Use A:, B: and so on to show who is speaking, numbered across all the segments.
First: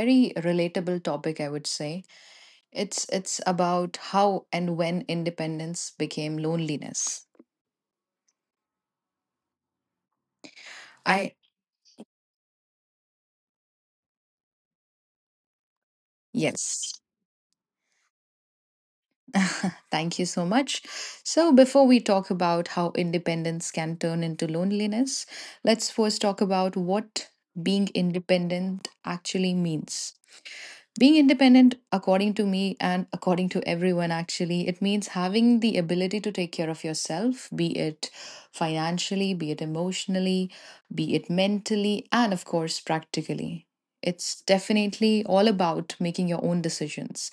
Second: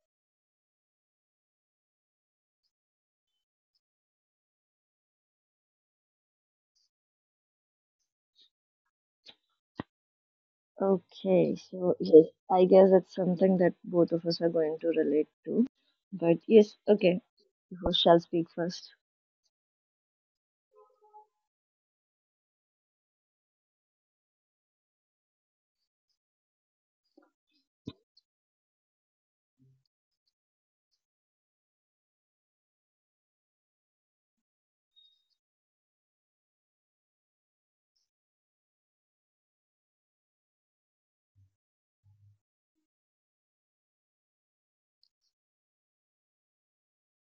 A: very relatable topic, I would say. It's about how and when independence became loneliness. I
B: Okay, so yes, I guess it's something that both of us are going to relate to. But yes,
A: yes.
B: okay, who shall speak first?
A: Thank you so much. So, before we talk about how independence can turn into loneliness, let's first talk about what being independent actually means. Being independent, according to me and according to everyone, actually, it means having the ability to take care of yourself, be it financially, be it emotionally, be it mentally, and of course, practically. It's definitely all about making your own decisions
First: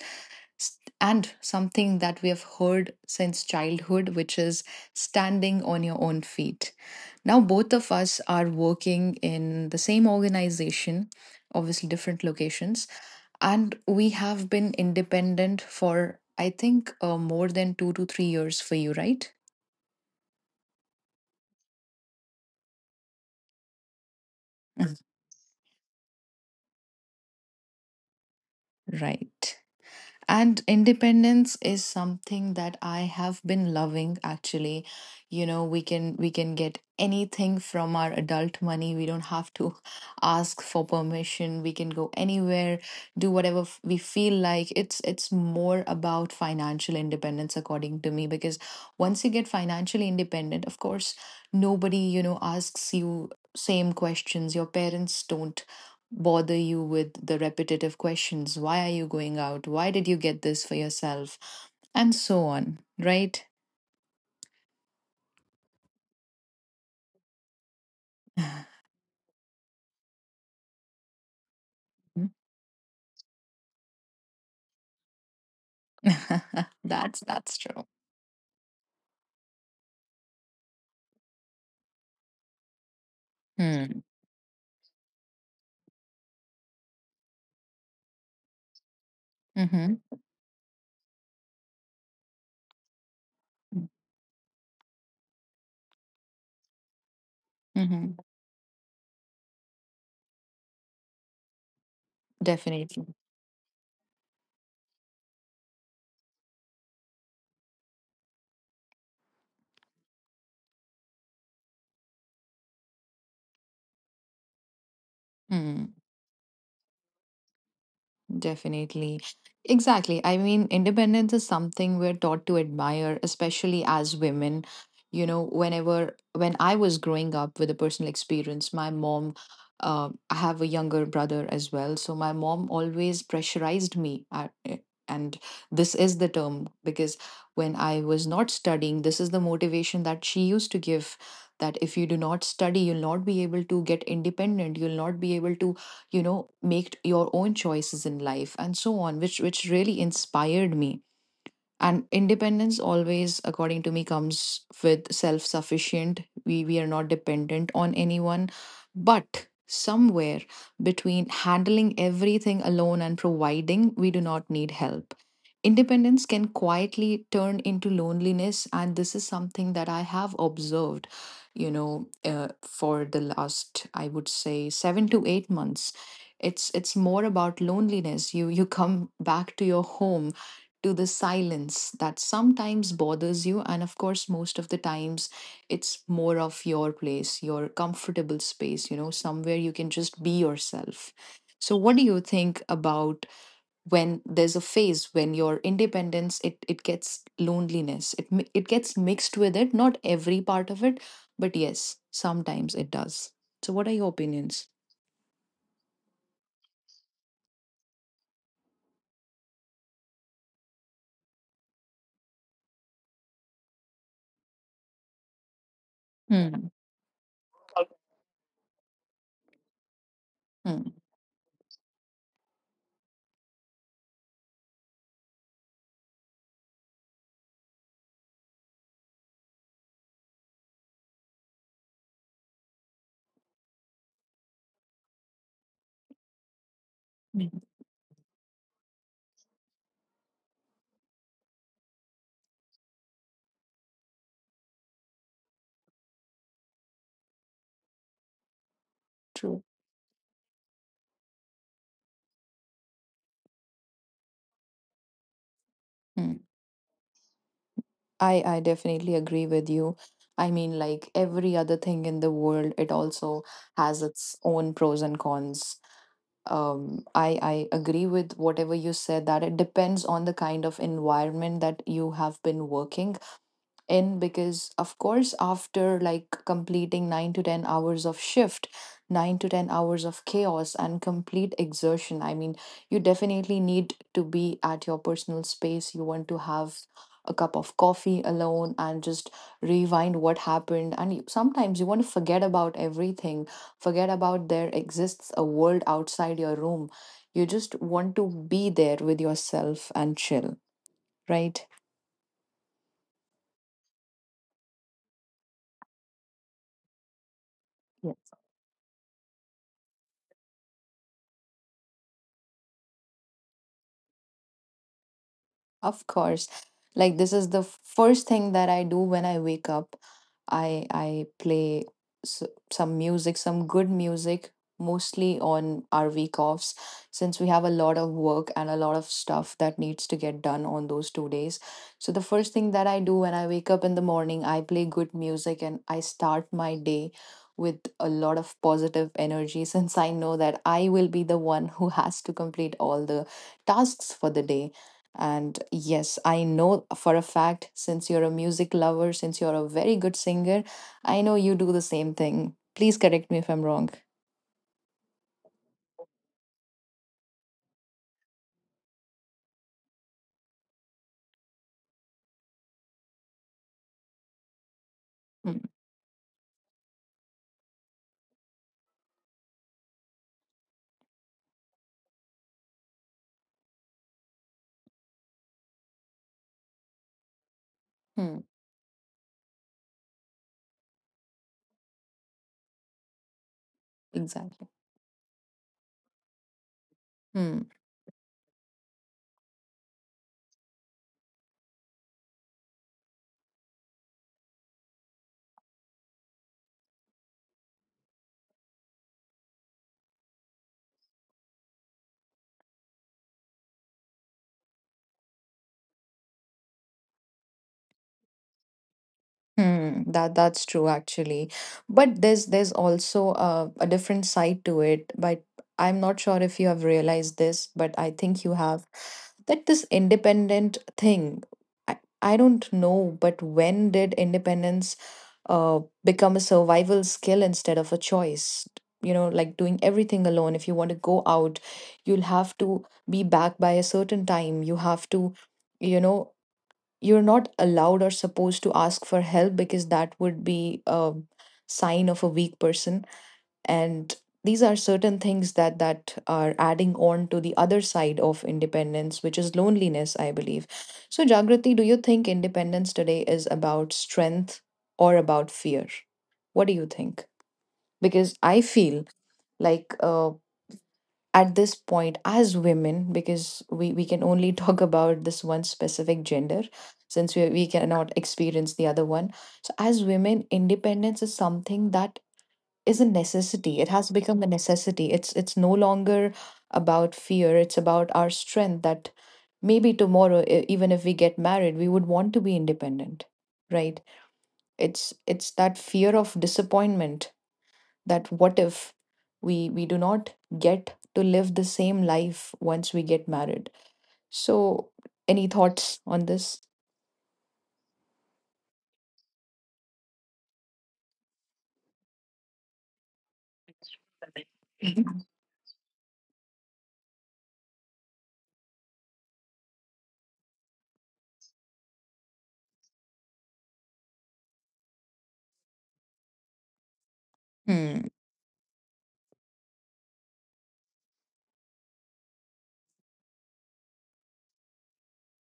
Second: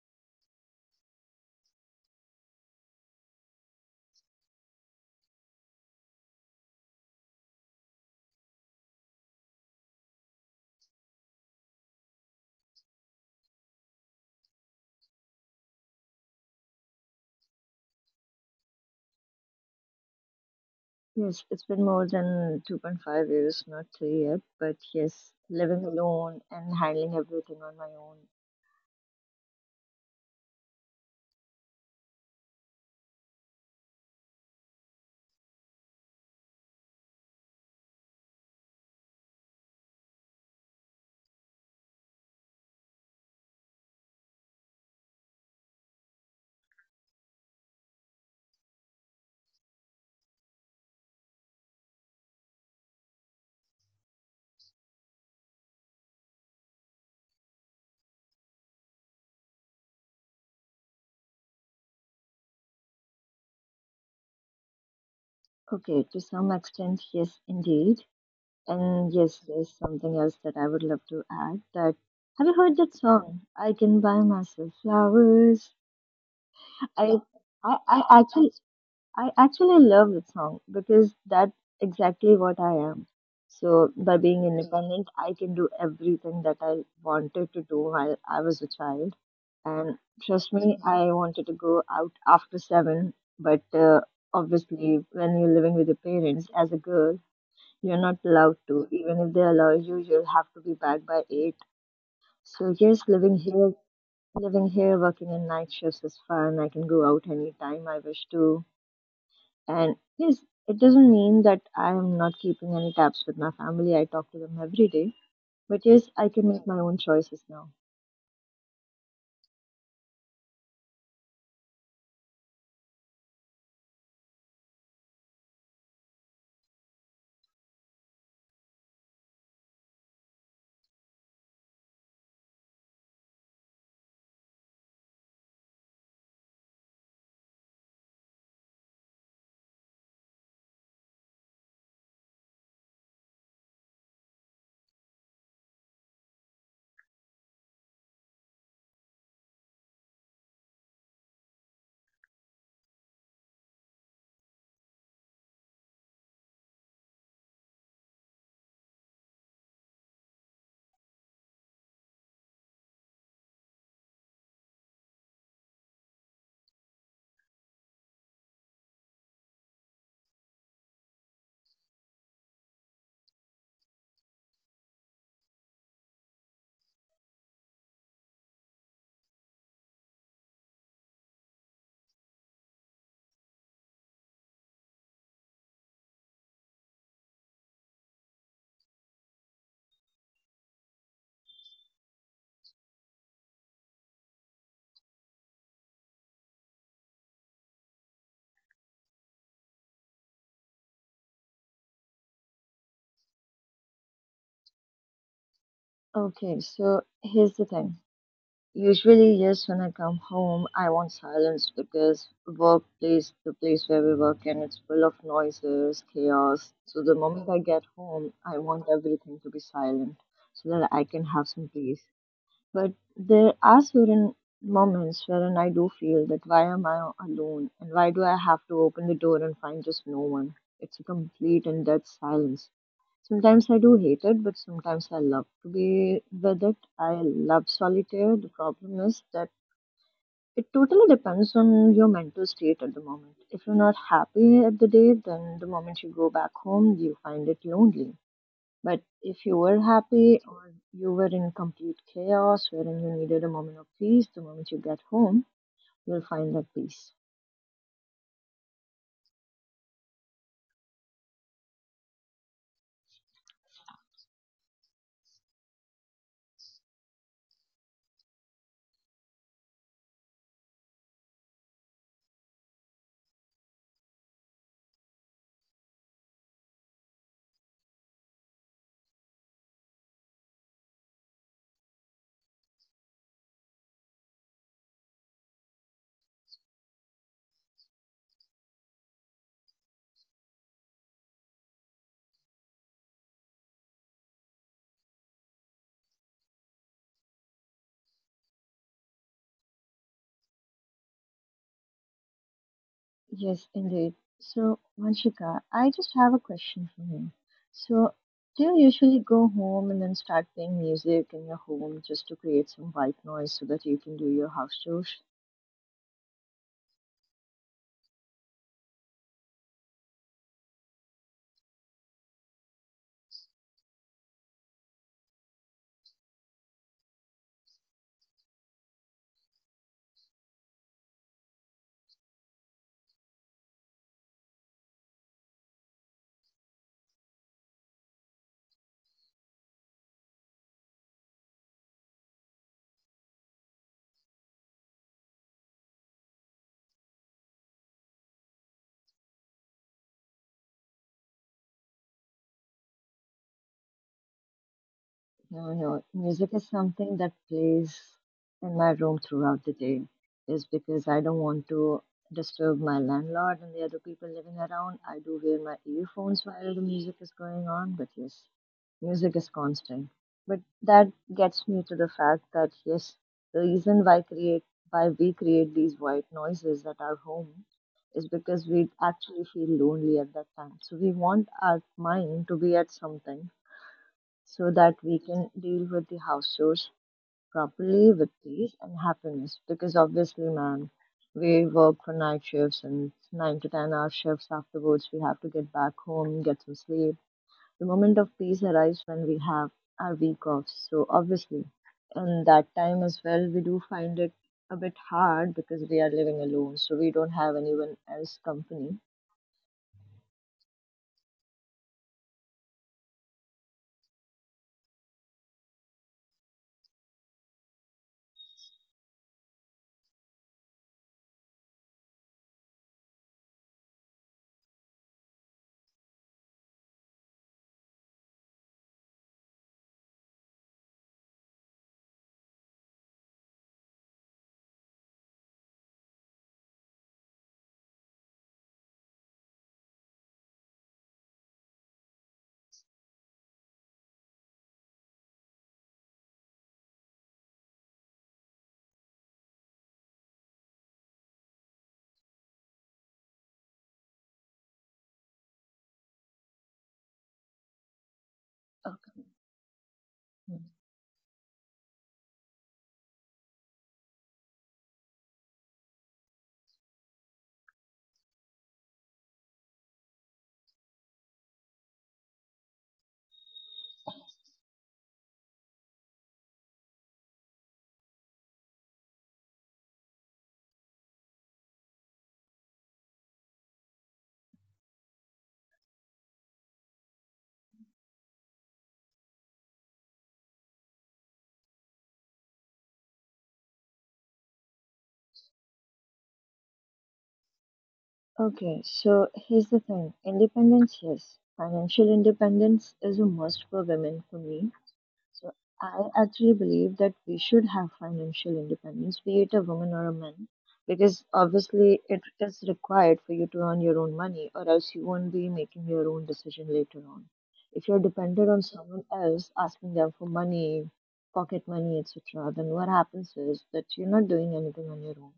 A: and something that we have heard since childhood, which is standing on your own feet. Now, both of us are working in the same organization, obviously, different locations, and we have been independent for, I think, more than 2 to 3 years for you, right?
B: Yes, it's been more than 2.5 years, not three yet, but
A: Mm.
B: yes, living alone and handling everything on my own.
A: Right. And independence is something that I have been loving actually. You know, we can get anything from our adult money. We don't have to ask for permission. We can go anywhere, do whatever we feel like. It's more about financial independence according to me because once you get financially independent, of course, nobody, you know, asks you same questions. Your parents don't bother you with the repetitive questions, why are you going out, why did you get this for yourself, and so on, right?
B: Okay, to some extent, yes, indeed. And yes, there's something else that I would love to add that have you heard that song? I can buy myself flowers.
A: that's
B: I
A: that's
B: I,
A: true.
B: I actually I actually love that song because that's exactly what I am. So
A: Mm.
B: by being independent, I can do everything that I wanted to do while I was a child. And
A: Hmm.
B: trust me, I wanted to go out after 7, but obviously when you're living with your parents as a girl, you're
A: Hmm.
B: not allowed to. Even if they allow you, you'll have to be back by 8. So
A: Definitely.
B: yes, living here, working in night shifts is fun. I can go out anytime I wish to. And yes, it doesn't mean that I am not keeping any tabs with my family. I talk to them every day. But
A: Mm.
B: yes, I can make my own choices now.
A: Definitely. Exactly. I mean, independence is something we're taught to admire, especially as women. You know, when I was growing up with a personal experience, my mom, I have a younger brother as well. So my mom always pressurized me. And this is the term because when I was not studying, this is the motivation that she used to give, that if you do not study, you'll not be able to get independent, you'll not be able to, you know, make your own choices in life, and so on, which really inspired me. And independence, always according to me, comes with self sufficient. We are not dependent on anyone, but somewhere between handling everything alone and providing we do not need help, independence can quietly turn into loneliness. And this is something that I have observed, you know, for the last, I would say, 7 to 8 months. It's more about loneliness. You come back to your home, to the silence that sometimes bothers you. And of course, most of the times it's more of your place, your comfortable space, you know, somewhere you can just be yourself. So, what do you think about when there's a phase when your independence, it gets loneliness, it it gets mixed with it, not every part of it, but yes, sometimes it does. So what are your opinions?
B: Okay, so here's the thing. Usually, yes, when I come home, I want silence because workplace, the place where we work and it's full of noises,
A: Hmm.
B: chaos. So the moment I get home, I want everything to be silent so that
A: Hmm.
B: I can have some peace. But there are certain moments wherein I do feel that why am I alone and why do I have to open the door and find just no one? It's a complete and dead silence. Sometimes I do hate it, but sometimes I love to be with it. I love solitaire. The problem is that it totally depends on your mental state at the moment. If you're not happy at the day, then the moment you go back home, you find it lonely. But if you
A: True.
B: were happy or you were in complete chaos wherein you needed a moment of peace, the moment you get home, you'll
A: Hmm.
B: find that peace.
A: I definitely agree with you. I mean, like every other thing in the world, it also has its own pros and cons. I agree with whatever you said, that it depends on the kind of environment that you have been working in, because of course, after like completing 9 to 10 hours of shift, 9 to 10 hours of chaos and complete exertion, I mean, you definitely need to be at your personal space. You want to have a cup of coffee alone and just rewind what happened, and sometimes you want to forget about everything, forget about there exists a world outside your room. You just want to be there with yourself and chill, right?
B: Yes, indeed. So, Vanshika, I just have a question for you. So, do you usually go home and then start playing music in your home just to create some white noise so that you can do your house chores?
A: Of course. Like this is the first thing that I do when I wake up. I play s- some music, some good music, mostly on our week offs, since we have a lot of work and a lot of stuff that needs to get done on those 2 days. So the first thing that I do when I wake up in the morning, I play good music and I start my day with a lot of positive energy, since I know that I will be the one who has to complete all the tasks for the day. And yes, I know for a fact, since you're a music lover, since you're a very good singer, I know you do the same thing. Please correct me if I'm wrong.
B: No, no, music is something that plays in my room throughout the day. Is because I don't want to disturb my landlord and the other people living around. I do
A: Hmm.
B: wear my earphones while the music is going on, but yes, music is constant. But that gets me to the fact that yes, the reason why create why we create these white noises at our home is
A: Hmm.
B: because we actually feel lonely at that time. So we want our mind to be at something
A: Exactly.
B: so that we can deal with the house chores
A: Hmm.
B: properly with peace and happiness. Because obviously, man, we work for night shifts and 9 to 10 hour shifts afterwards. We have to get back home, get some sleep. The moment of peace arrives when we have our week off. So, obviously, in that time as well, we do find it a bit hard because we are living alone, so we don't have anyone else company.
A: Hmm, that's true actually. But there's also a different side to it, but I'm not sure if you have realized this, but I think you have, that this independent thing. I don't know, but when did independence become a survival skill instead of a choice? You know, like doing everything alone. If you want to go out, you'll have to be back by a certain time. You have to, you know, you're not allowed or supposed to ask for help, because that would be a sign of a weak person, and these are certain things that are adding on to the other side of independence, which is loneliness, I believe. So, Jagriti, do you think independence today is about strength or about fear? What do you think? Because I feel like,
B: Okay.
A: at this point, as women, because we can only talk about this one specific gender, since we cannot experience the other one. So as women, independence is something that is a necessity. It has become a necessity. It's no longer about fear. It's about our strength, that maybe tomorrow, even if we get married, we would want to be independent, right? It's that fear of disappointment, that what if we do not get to live the same life once we get married. So, any thoughts on this?
B: Okay, so here's the thing. Independence, yes. Financial independence is a must for women for me. So I actually believe that we should have financial independence, be it a woman or a man, because obviously it is required for you to earn your own money, or else you won't be making your own decision later on. If
A: Hmm.
B: you're dependent on someone else, asking them for money, pocket money, etc., then what happens is that you're not doing anything on your own.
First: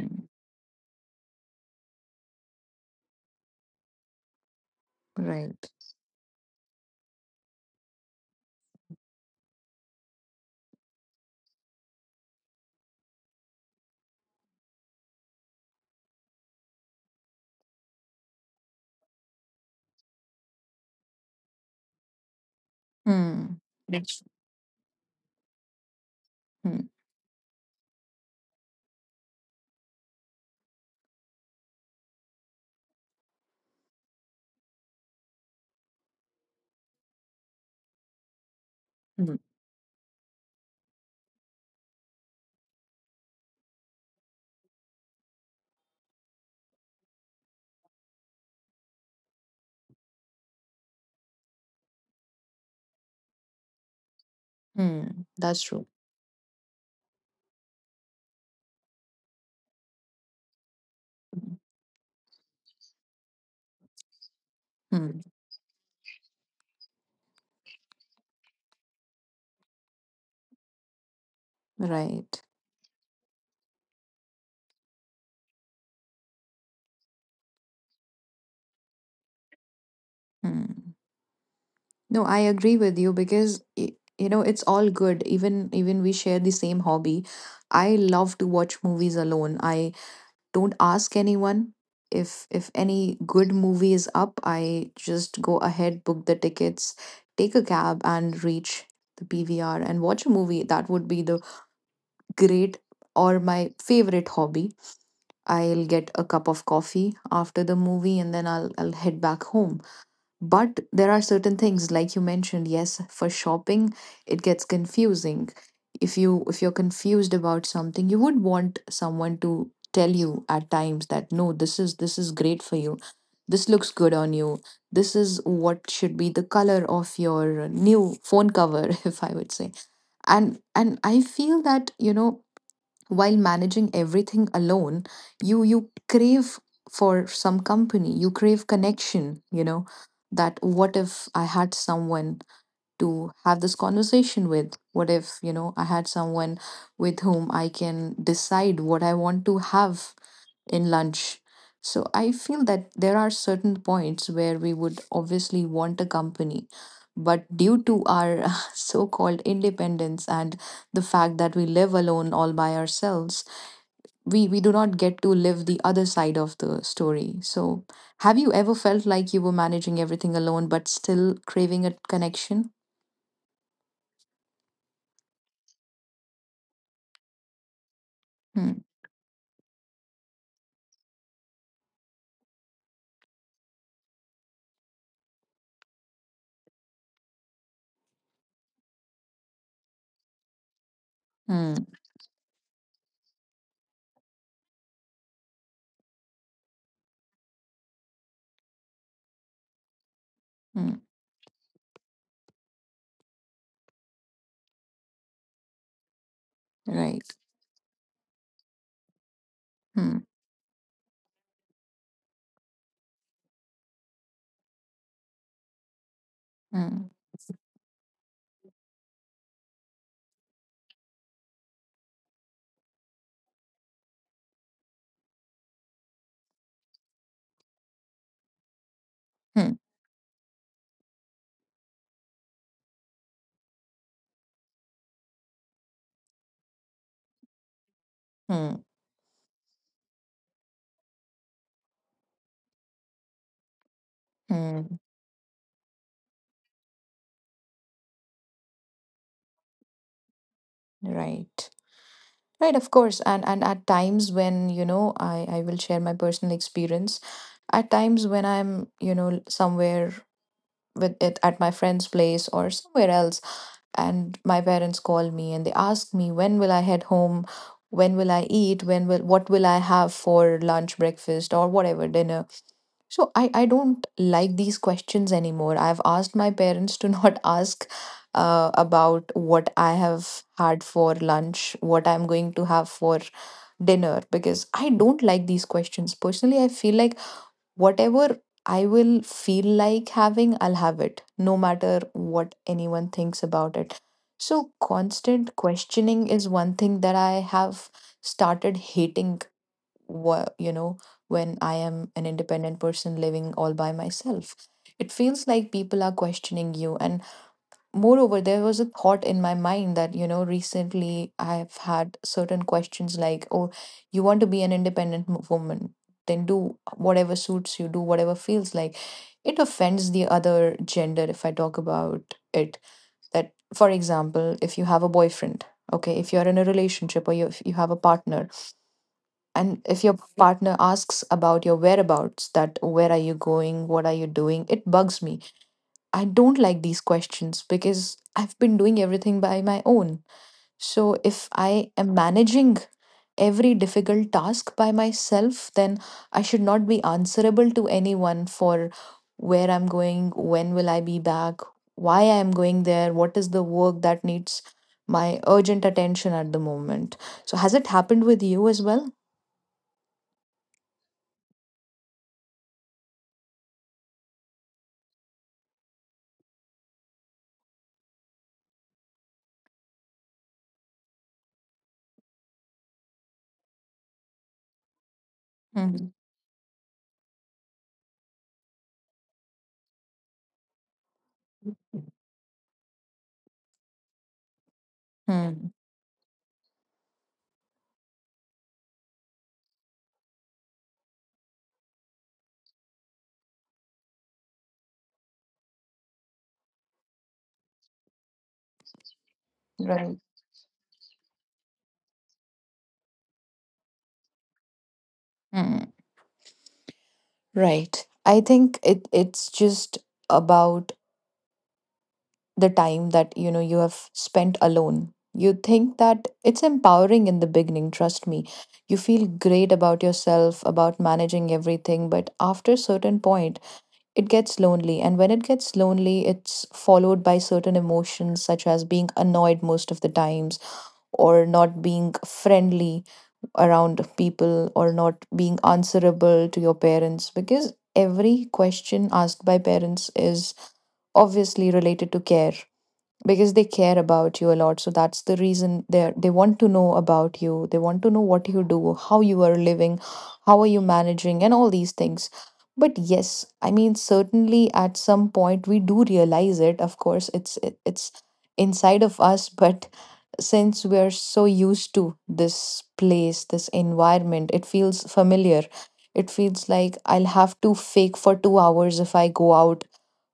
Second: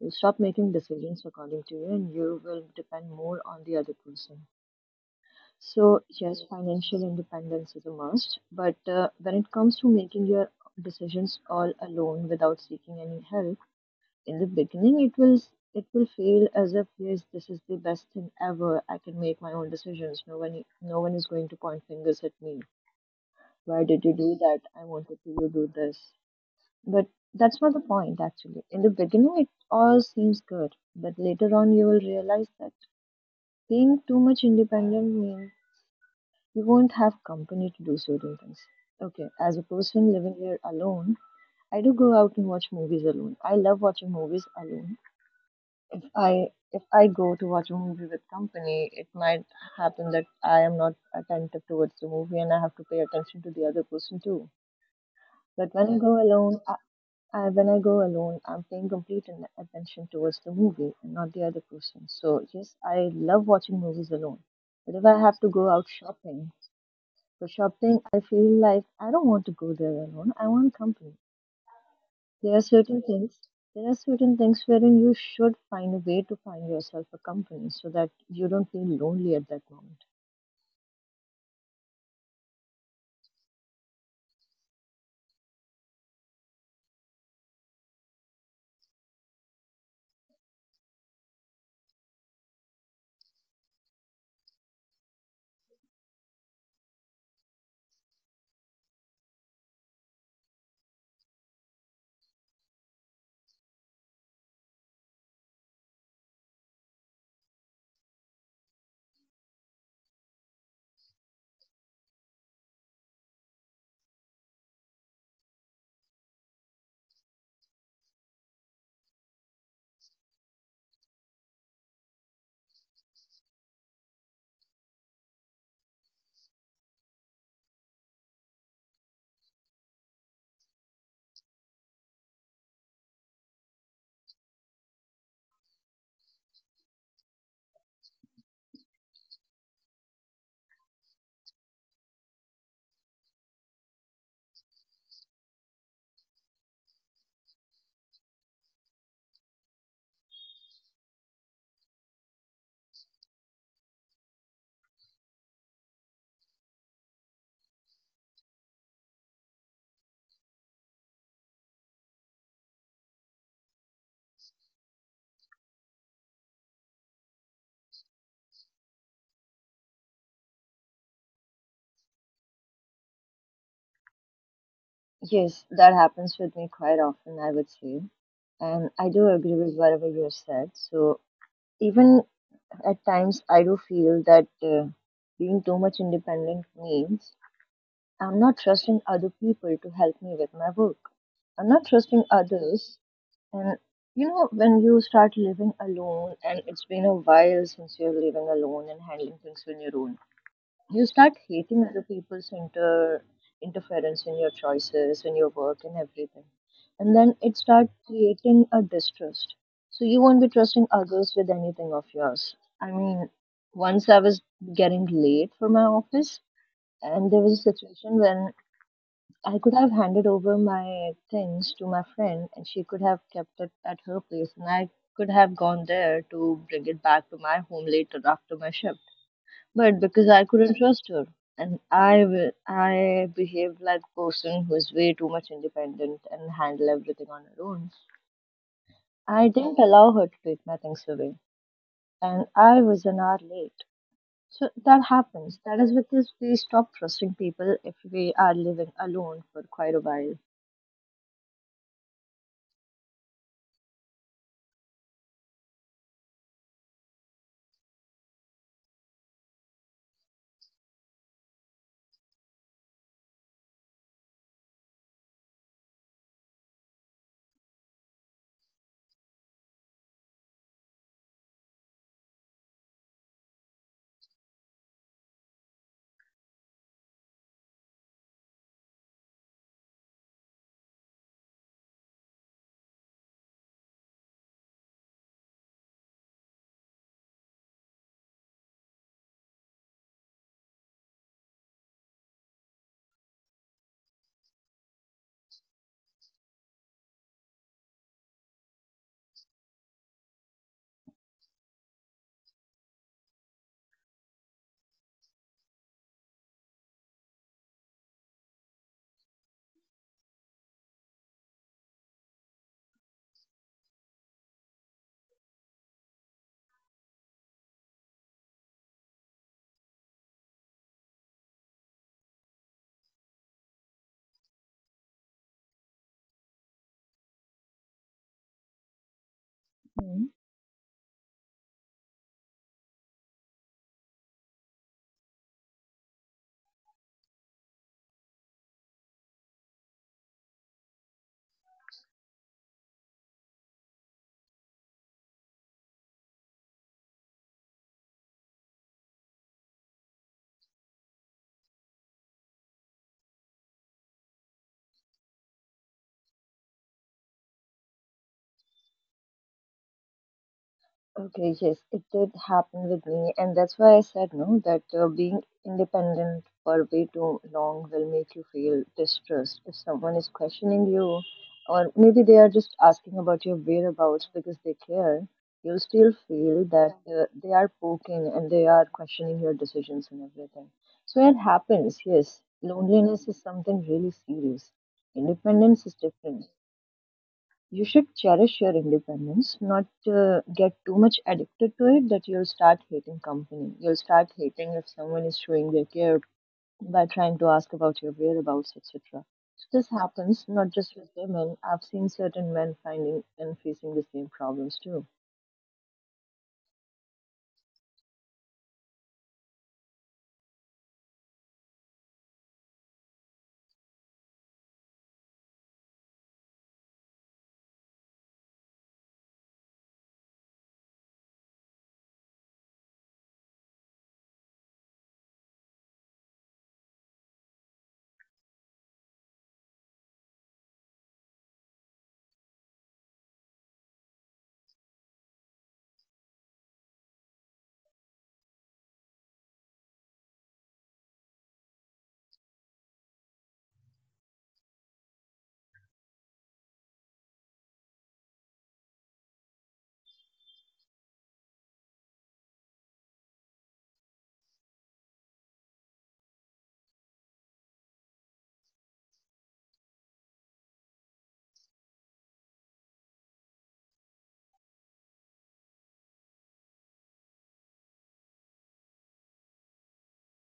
B: You stop making decisions according to you, and you will depend more on the other person.
A: Right.
B: So, yes, financial independence is a must. But when it comes to making your decisions all alone without seeking any help, in the beginning, it will feel as if yes, this is the best thing ever. I can make my own decisions. No one is going to point fingers at me.
A: Hmm.
B: Why did you
A: Yes.
B: do that? I wanted to you do this.
A: Hmm.
B: But that's not the point actually. In the beginning, it all seems good, but later on, you will realize that being too much independent means you won't have company to do certain things. Okay,
A: Hmm.
B: as a person living here alone, I do go out and watch movies alone. I love watching movies alone. If I go to watch a movie with company, it might happen that I am not attentive towards the movie and I have to pay attention to the other person too.
A: Hmm. That's
B: But when
A: true.
B: I go alone, when I go alone, I'm paying complete attention towards the movie and not the other person. So yes, I love watching movies alone. But if I
A: Hmm.
B: have to go out shopping, for shopping, I feel like I don't want to go there alone. I want company.
A: Right.
B: There are certain things. There are certain things wherein you should find a way to find yourself a company so that you don't feel lonely at that moment.
A: Hmm. No, I agree with you because you know, it's all good. Even we share the same hobby. I love to watch movies alone. I don't ask anyone if any good movie is up. I just go ahead, book the tickets, take a cab, and reach the PVR and watch a movie. That would be the great, or my favorite hobby. I'll get a cup of coffee after the movie, and then I'll head back home. But there are certain things, like you mentioned, yes, for shopping, it gets confusing. If you if you're confused about something, you would want someone to tell you at times that no, this is great for you. This looks good on you. This is what should be the color of your new phone cover, if I would say. And I feel that, you know, while managing everything alone, you crave for some company. You crave connection, you know, that what if I had someone to have this conversation with, what if, you know, I had someone with whom I can decide what I want to have in lunch. So I feel that there are certain points where we would obviously want a company, but due to our so called independence and the fact that we live alone all by ourselves, we do not get to live the other side of the story. So, have you ever felt like you were managing everything alone but still craving a connection?
B: Yes, that happens with me quite often, I would say.
A: Hmm.
B: And I do agree with whatever you have said. So even at times, I do feel that being too much independent means I'm not trusting other people to help me with my work. I'm
A: Hmm.
B: not trusting others. And you know, when you start living alone, and it's been a while since you're living alone and handling things on your own,
A: Hmm.
B: you start hating other people's interference in your choices, in your work, and everything. And
A: Right.
B: then it starts creating a distrust. So you
A: Hmm.
B: won't be trusting others with anything of yours. I mean, once I was getting late for my office,
A: Hmm.
B: and there was a situation when I could have handed over my things to my friend and she could have kept it at her place and I could have gone there to bring it back to my home later after my shift.
A: Hmm.
B: But because I couldn't trust her I behaved like a person who is way too much independent and handle everything on her own.
A: Hmm.
B: I didn't allow her to take my things away and I was an hour late. So
A: Hmm.
B: that happens. That is because we stop trusting people if we are living alone for quite a while.
A: Right. Right. Of course. And at times, when you know, I will share my personal experience, at times when I'm, you know, somewhere with it at my friend's place or somewhere else, and my parents call me and they ask me when will I head home, when will I eat, when will what will I have for lunch, breakfast, or whatever, dinner. So I don't like these questions anymore. I've asked my parents to not ask, about what I have had for lunch, what I'm going to have for dinner, because I don't like these questions. Personally, I feel like whatever I will feel like having, I'll have it, no matter what anyone thinks about it. So, constant questioning is one thing that I have started hating, you know, when I am an independent person living all by myself. It feels like people are questioning you, and moreover there was a thought in my mind that, you know, recently I've had certain questions like, oh, you want to be an independent woman, then do whatever suits you, do whatever feels like. It offends the other gender if I talk about it. That, for example, if you have a boyfriend, okay, if you're in a relationship or you, if you have a partner, and if your
B: Hmm.
A: partner asks about your whereabouts, that where are you going, what are you doing, it bugs me. I don't like these questions because I've been doing everything by my own. So if I am managing every difficult task by myself, then I should not be answerable to anyone for where I'm going, when will I be back, why I am going there, what is the work that needs my urgent attention at the moment. So, has it happened with you as well?
B: Okay, yes, it did happen with me, and that's why I said no, that being independent for way too long will make you feel distressed if someone is questioning you, or maybe they are just asking about your whereabouts because they care. You'll still
A: Mhm.
B: feel that they are poking and they are questioning your decisions and everything. So it happens, yes. Loneliness is something really serious.
A: Hmm.
B: Independence is different. You should cherish your independence, not get too much addicted to it that you'll start hating company. You'll start hating if someone is showing their care by trying to ask about your whereabouts, etc. So this
A: Right.
B: happens not just with women. I've seen certain men finding and facing the same problems too.
A: Mm. Right. I think it's just about the time that, you know, you have spent alone. You think that it's empowering in the beginning, trust me. You feel great about yourself, about managing everything, but after a certain point, it gets lonely. And when it gets lonely, it's followed by certain emotions such as being annoyed most of the times, or not being friendly around people, or not being answerable to your parents, because every question asked by parents is obviously related to care, because they care about you a lot, so that's the reason they want to know about you, they want to know what you do, how you are living, how are you managing, and all these things. But yes, I mean, certainly at some point we do realize it. Of course it's inside of us, but since we're so used to this place, this environment, it feels familiar. It feels like I'll have to fake for 2 hours if I go out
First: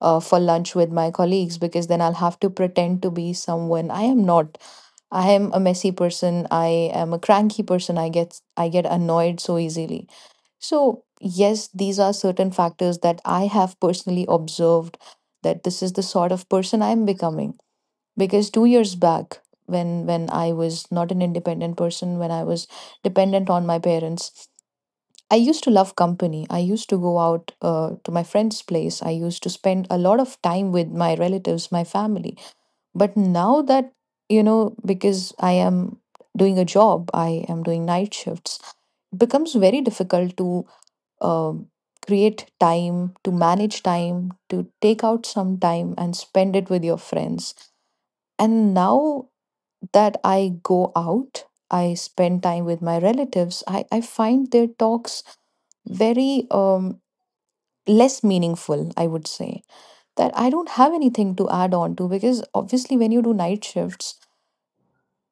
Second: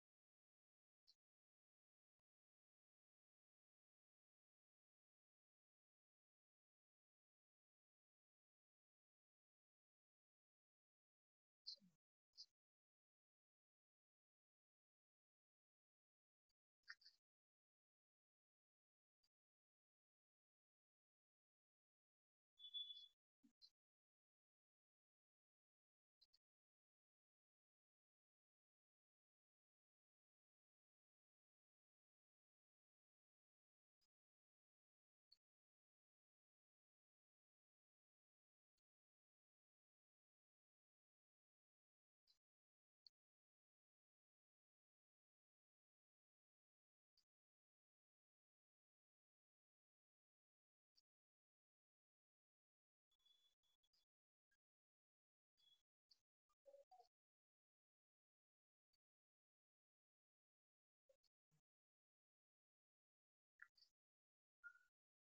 A: for lunch with my colleagues, because then I'll have to pretend to be someone I am not. I am a messy person. I am a cranky person. I get annoyed so easily. So yes, these are certain factors that I have personally observed, that this is the sort of person I'm becoming. Because 2 years back, when I was not an independent person, when I was dependent on my parents, I used to love company. I used to go out to my friend's place. I used to spend a lot of time with my relatives, my family. But now that, you know, because I am doing a job, I am doing night shifts, it becomes very difficult to um, create time, to manage time, to take out some time and spend it with your friends. And now that I go out, I spend time with my relatives, I find their talks very less meaningful, I would say, that I don't have anything to add on to, because obviously, when you do night shifts,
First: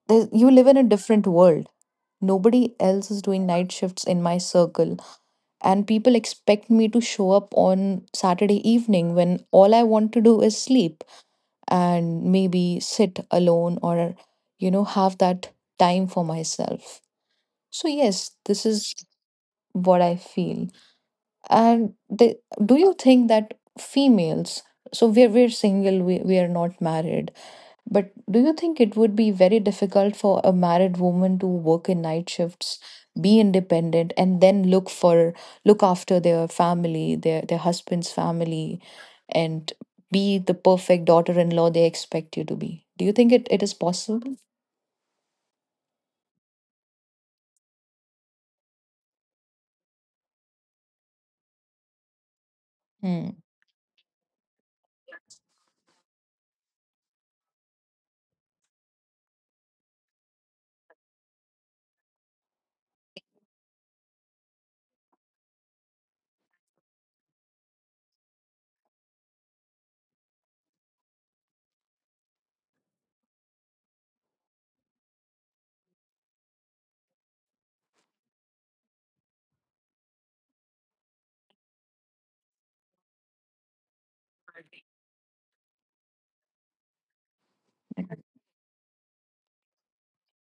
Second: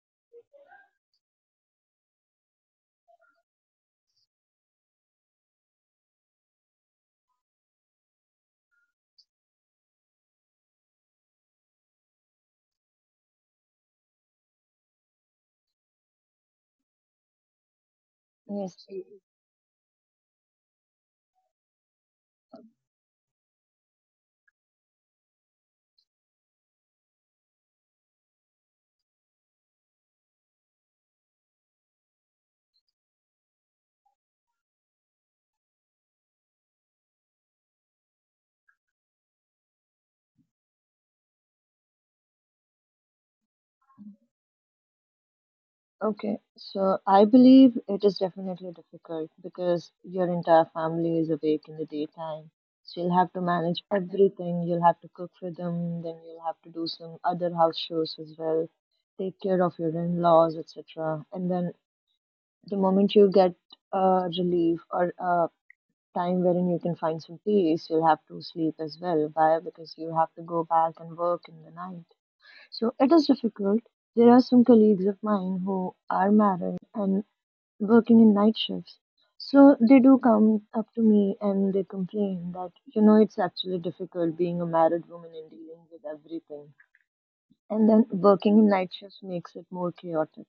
A: you live in a different world. Nobody else is doing night shifts in my circle, and people expect me to show up on Saturday evening when all I want to do is sleep and maybe sit alone or, you know, have that time for myself. So, yes, this
B: Yes,
A: is what I feel. And they, do you think that females, so we're single, we are not married, but do you think it would be very difficult for a married woman to work in night shifts, be independent, and then look look after their family, their husband's family, and be the perfect daughter in law they expect you to be? Do you think it is possible?
B: okay, so I believe it is definitely difficult because your entire family is awake in the daytime. So
A: Hmm.
B: you'll have to manage everything. You'll have to cook for them, then you'll have to do some other house chores as well, take care of your in-laws, etc. And then the moment you get a relief or a time wherein you can find some peace, you'll have to sleep as well. Why? Because you have to go back and work in the night. So it is difficult. There are some colleagues of mine who are married and working in night shifts. So they do come up to me and they complain that, you know, it's actually difficult being a married woman and dealing with everything. And then working in night shifts makes it more chaotic.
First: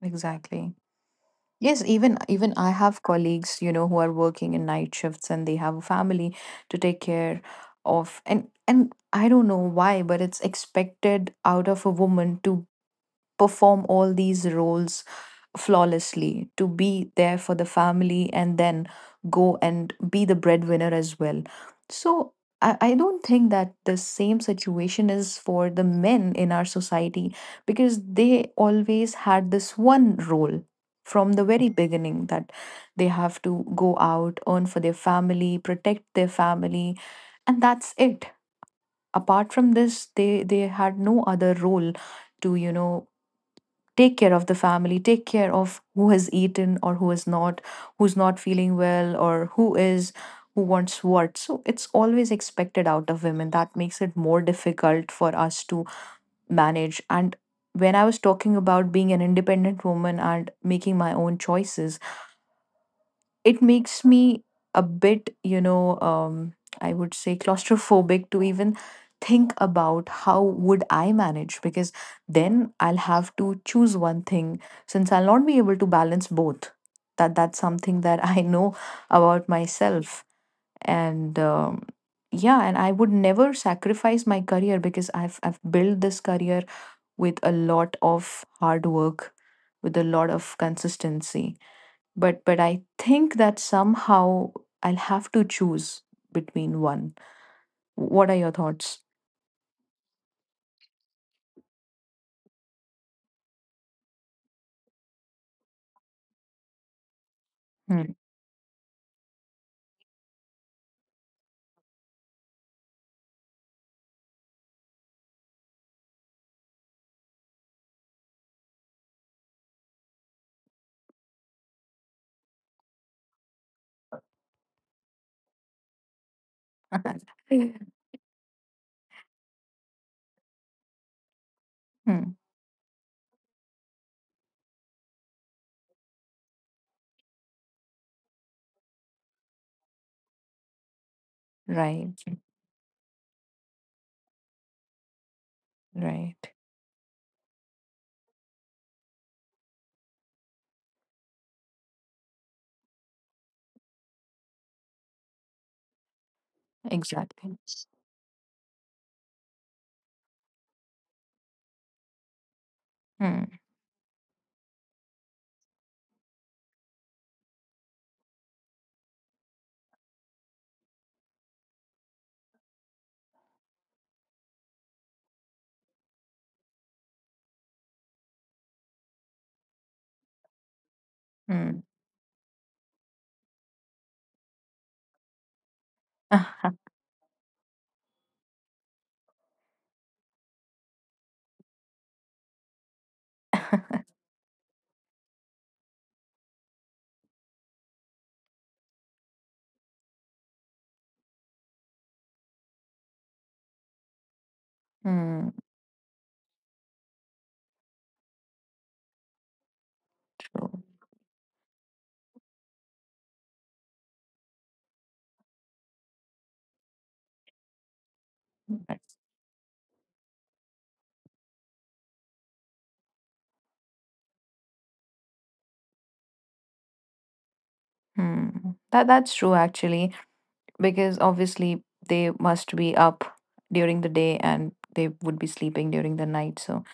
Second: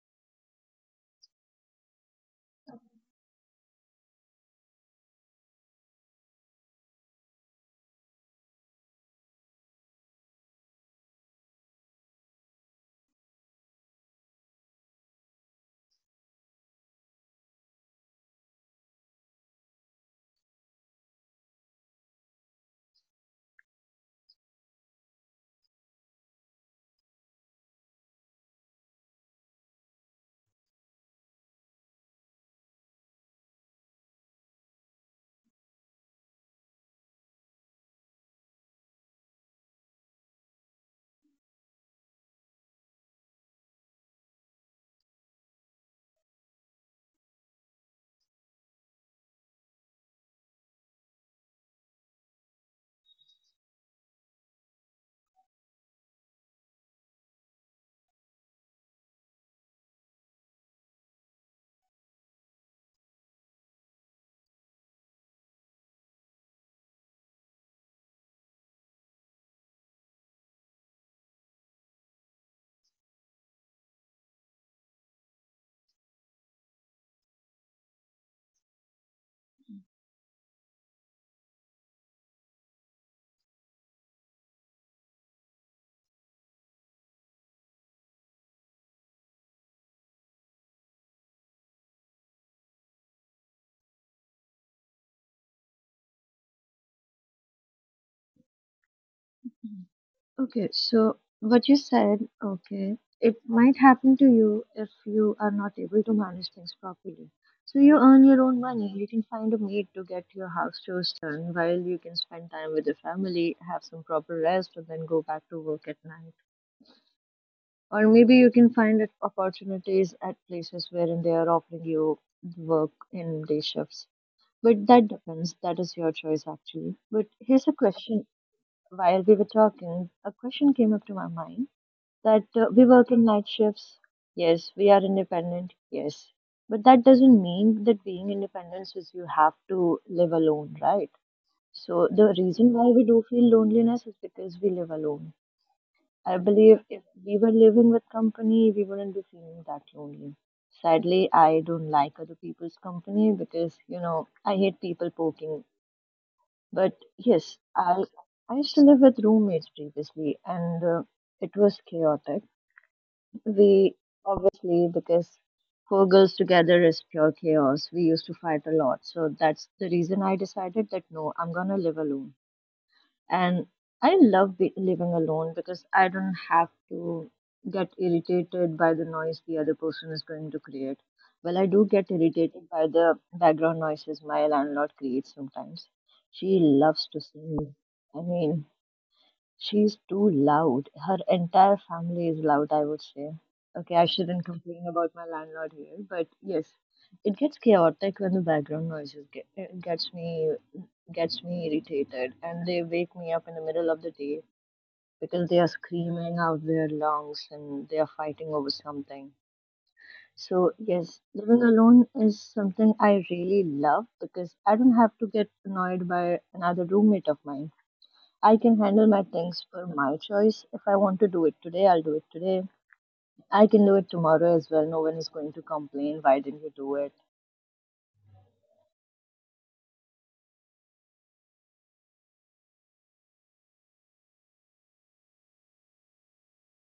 A: Exactly. Yes, even I have colleagues, you know, who are working in night shifts and they have a family to take care of. And I don't know why, but it's expected out of a woman to perform all these roles flawlessly, to be there for the family and then go and be the breadwinner as well. So I don't think that the same situation is for the men in our society, because they always had this one role from the very beginning, that they have to go out, earn for their family, protect their family, and that's it. Apart from this, they had no other role to, you know, take care of the family, take care of who has eaten or who has not, who's not feeling well or who is, who wants what. So it's always expected out of women, that makes it more difficult for us to manage. And when I was talking about being an independent woman and making my own choices, it makes me a bit, you know, I would say claustrophobic to even think about how would I manage, because then I'll have to choose one thing, since I'll not be able to balance both. That's something that I know about myself, and yeah, and I would never sacrifice my career, because I've built this career with a lot of hard work, with a lot of consistency. But I think that somehow I'll have to choose between one. What are your thoughts?
B: Mhm. Okay, so what you said, okay, it might happen to you if you are not able to manage things properly. So you
A: Hmm.
B: earn your own money, you can find a maid to get your house chores done while you can spend time with the family, have some proper rest, and then go back to work at night. Or maybe you can find it opportunities at places wherein they are offering you work in day shifts. But that depends. That is your choice, actually. But here's a question. While we were talking, a question came up to my mind
A: Hmm.
B: that we work in night shifts. Yes, we are independent. Yes. But that doesn't mean that being independent is you have to live alone, right?
A: Right.
B: So the reason why we do feel loneliness is because we live alone. I
A: Right.
B: believe if we were living with company, we wouldn't be feeling that lonely. Sadly, I don't like other people's company because, you know, I hate people poking. But
A: Exactly.
B: yes, I used to live with roommates previously, and it was chaotic.
A: Hmm.
B: We obviously because four girls together is pure chaos. We used to fight a lot, so that's the reason I decided that no, I'm gonna live alone and I love living alone because I don't have to get irritated by the noise the other person is going to create. Well, I
A: Hmm.
B: do get irritated by the background noises my landlord creates sometimes. She loves to sing. I mean, she's too loud. Her entire family is loud, I would say. Okay, I shouldn't complain about my landlord here, but yes, it gets chaotic when the background noises gets me irritated, and they wake me up in the middle of the day
A: Hmm.
B: because they are screaming out their lungs and they are fighting over something. So
A: True.
B: yes, living alone is something I really love because I don't have to get annoyed by another roommate of mine. I can handle
A: That's-
B: my things for my choice. If I want to do it today, I'll do it today. I can do it tomorrow as well. No one is going to complain. Why didn't you do it?
A: Hmm. That's true actually, because obviously they must be up during the day and they would be sleeping during the night. So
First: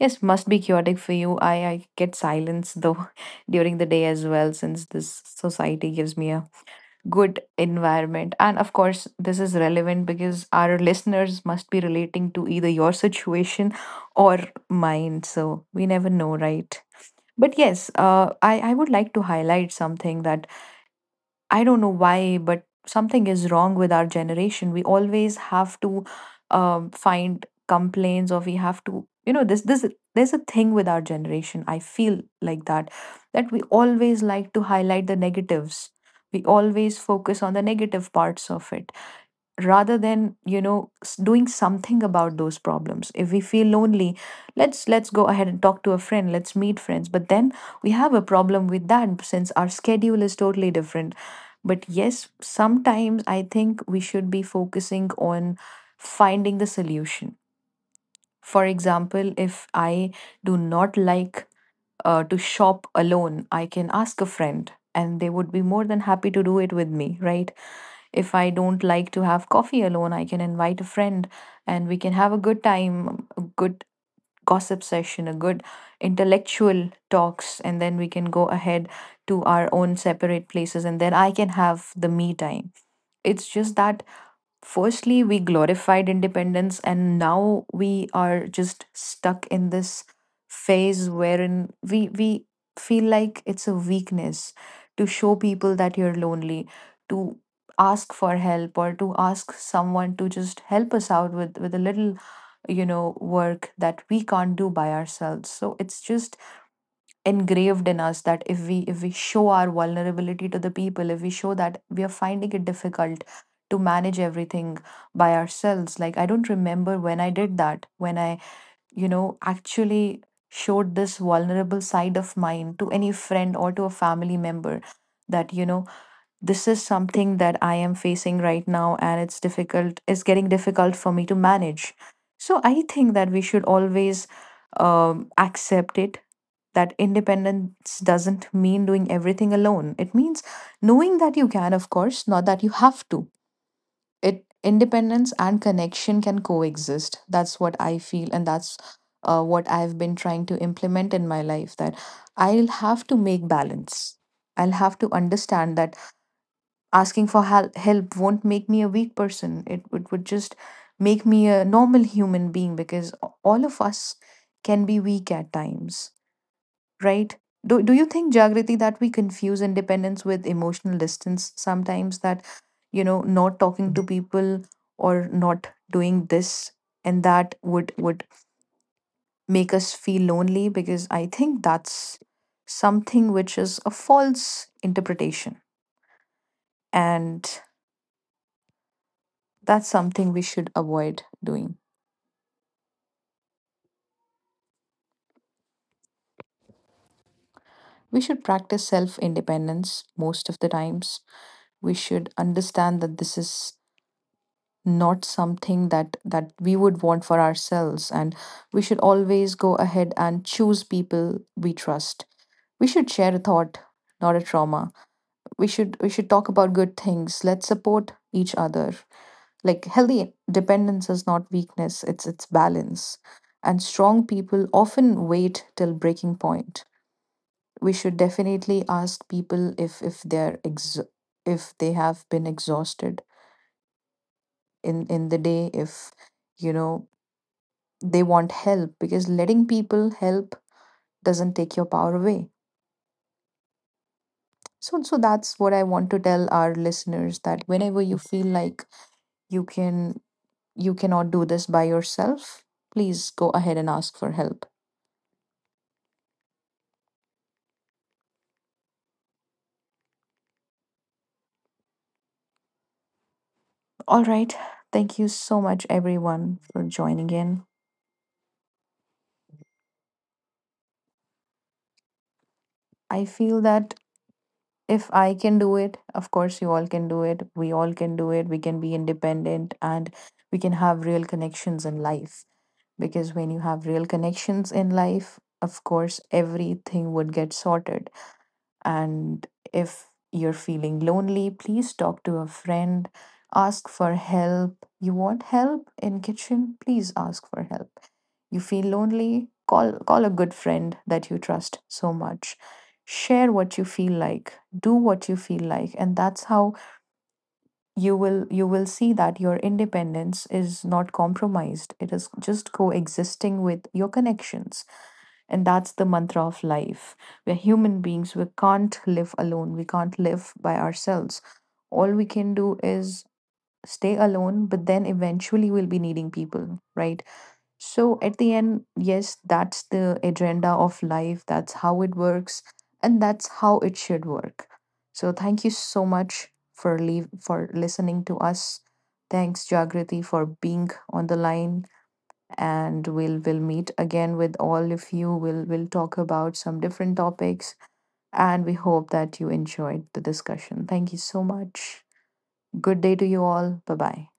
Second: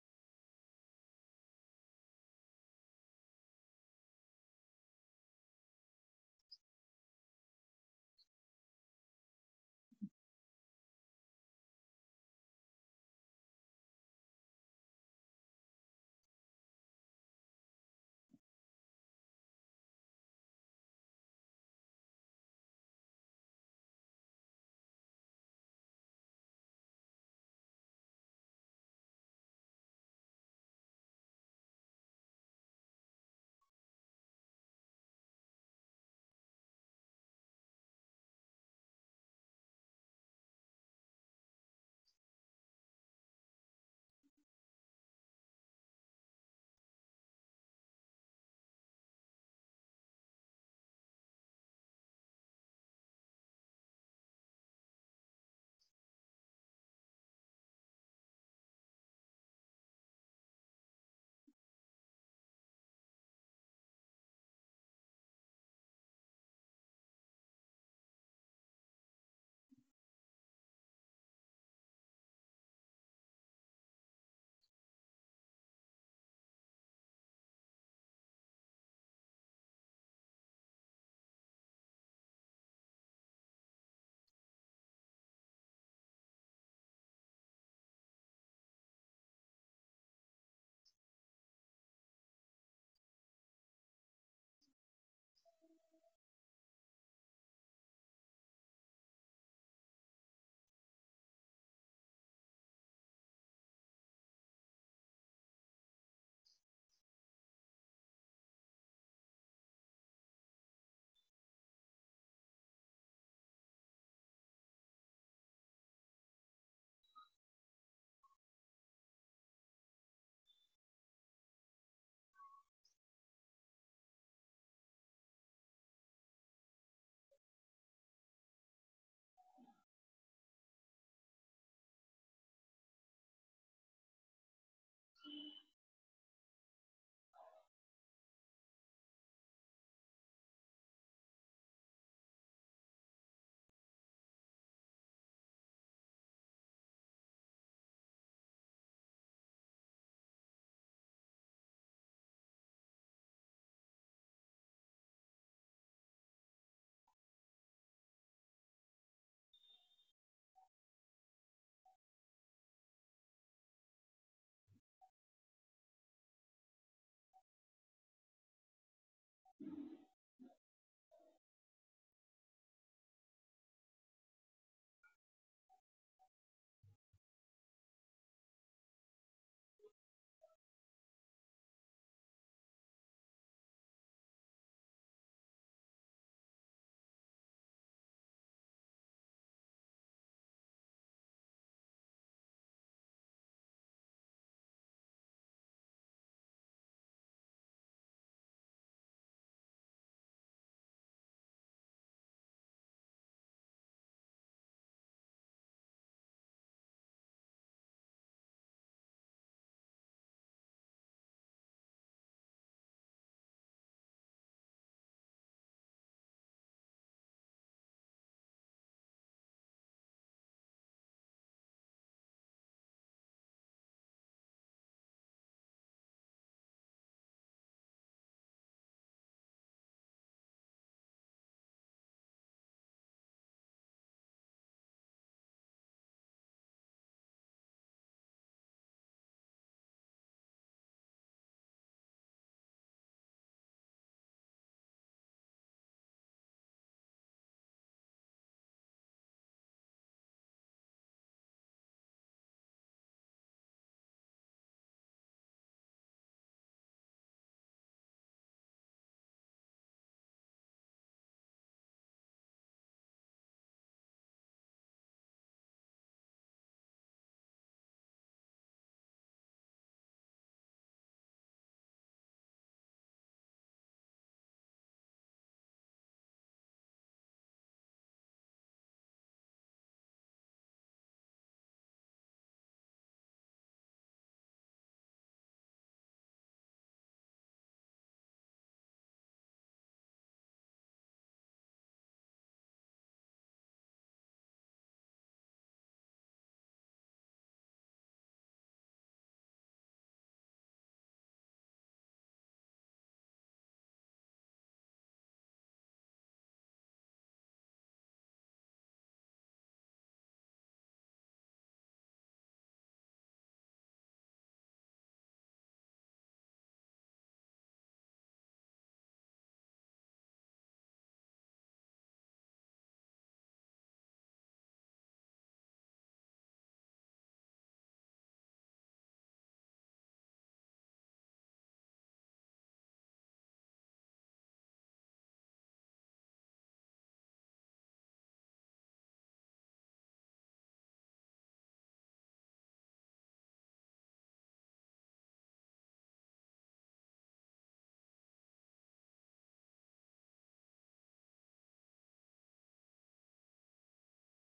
A: yes, must be chaotic for you. I get silence though during the day as well, since this society gives me a good environment. And of course, this is relevant because our listeners must be relating to either your situation or mine. So we never know, right? But yes, I would like to highlight something, that I don't know why, but something is wrong with our generation. We always have to find complaints, or we have to, you know, this there's a thing with our generation. I feel like that we always like to highlight the negatives. We always focus on the negative parts of it rather than, you know, doing something about those problems. If we feel lonely, let's go ahead and talk to a friend, let's meet friends, but then we have a problem with that since our schedule is totally different. But yes, sometimes I think we should be focusing on finding the solution. For example, if I do not like to shop alone, I can ask a friend and they would be more than happy to do it with me, right? If I don't like to have coffee alone, I can invite a friend and we can have a good time, a good gossip session, a good intellectual talks, and then we can go ahead to our own separate places, and then I can have the me time. It's just that firstly we glorified independence, and now we are just stuck in this phase wherein we feel like it's a weakness to show people that you're lonely, to ask for help, or to ask someone to just help us out with a little, you know, work that we can't do by ourselves. So it's just engraved in us that if we show our vulnerability to the people, if we show that we are finding it difficult to manage everything by ourselves, like I don't remember when I did that, when I, you know, actually showed this vulnerable side of mine to any friend or to a family member, that, you know, this is something that I am facing right now, and it's difficult, it's getting difficult for me to manage. So I think that we should always accept it, that independence doesn't mean doing everything alone. It means knowing that you can, of course, not that you have to. It independence and connection can coexist. That's what I feel, and that's what I've been trying to implement in my life. That I'll have to make balance. I'll have to understand that asking for help won't make me a weak person, it would just make me a normal human being, because all of us can be weak at times, right? Do you think, Jagriti, that we confuse independence with emotional distance sometimes, that, you know, not talking to people or not doing this and that would make us feel lonely? Because I think that's something which is a false interpretation. And that's something we should avoid doing. We should practice self independence most of the times. We should understand that this is not something that we would want for ourselves, and we should always go ahead and choose people we trust. We should share a thought, not a trauma. We should talk about good things. Let's support each other. Like, healthy dependence is not weakness, it's balance. And strong people often wait till breaking point. We should definitely ask people if they're if they have been exhausted in the day, if, you know, they want help, because letting people help doesn't take your power away. So that's what I want to tell our listeners, that whenever you feel like you can you cannot do this by yourself, please go ahead and ask for help. All right. Thank you so much everyone for joining in. I feel that if I can do it, of course, you all can do it. We all can do it. We can be independent and we can have real connections in life. Because when you have real connections in life, of course, everything would get sorted. And if you're feeling lonely, please talk to a friend, ask for help. You want help in kitchen? Please ask for help. You feel lonely? Call a good friend that you trust so much. Share what you feel like, do what you feel like, and that's how you will see that your independence is not compromised. It is just coexisting with your connections. And that's the mantra of life. We're human beings. We can't live alone. We can't live by ourselves. All we can do is stay alone, but then eventually we'll be needing people, right? So at the end, yes, that's the agenda of life. That's how it works, and that's how it should work. So thank you so much for leave for listening to us. Thanks, Jagriti, for being on the line, and we'll meet again with all of you. We'll talk about some different topics, and we hope that you enjoyed the discussion. Thank you so much. Good day to you all. Bye bye.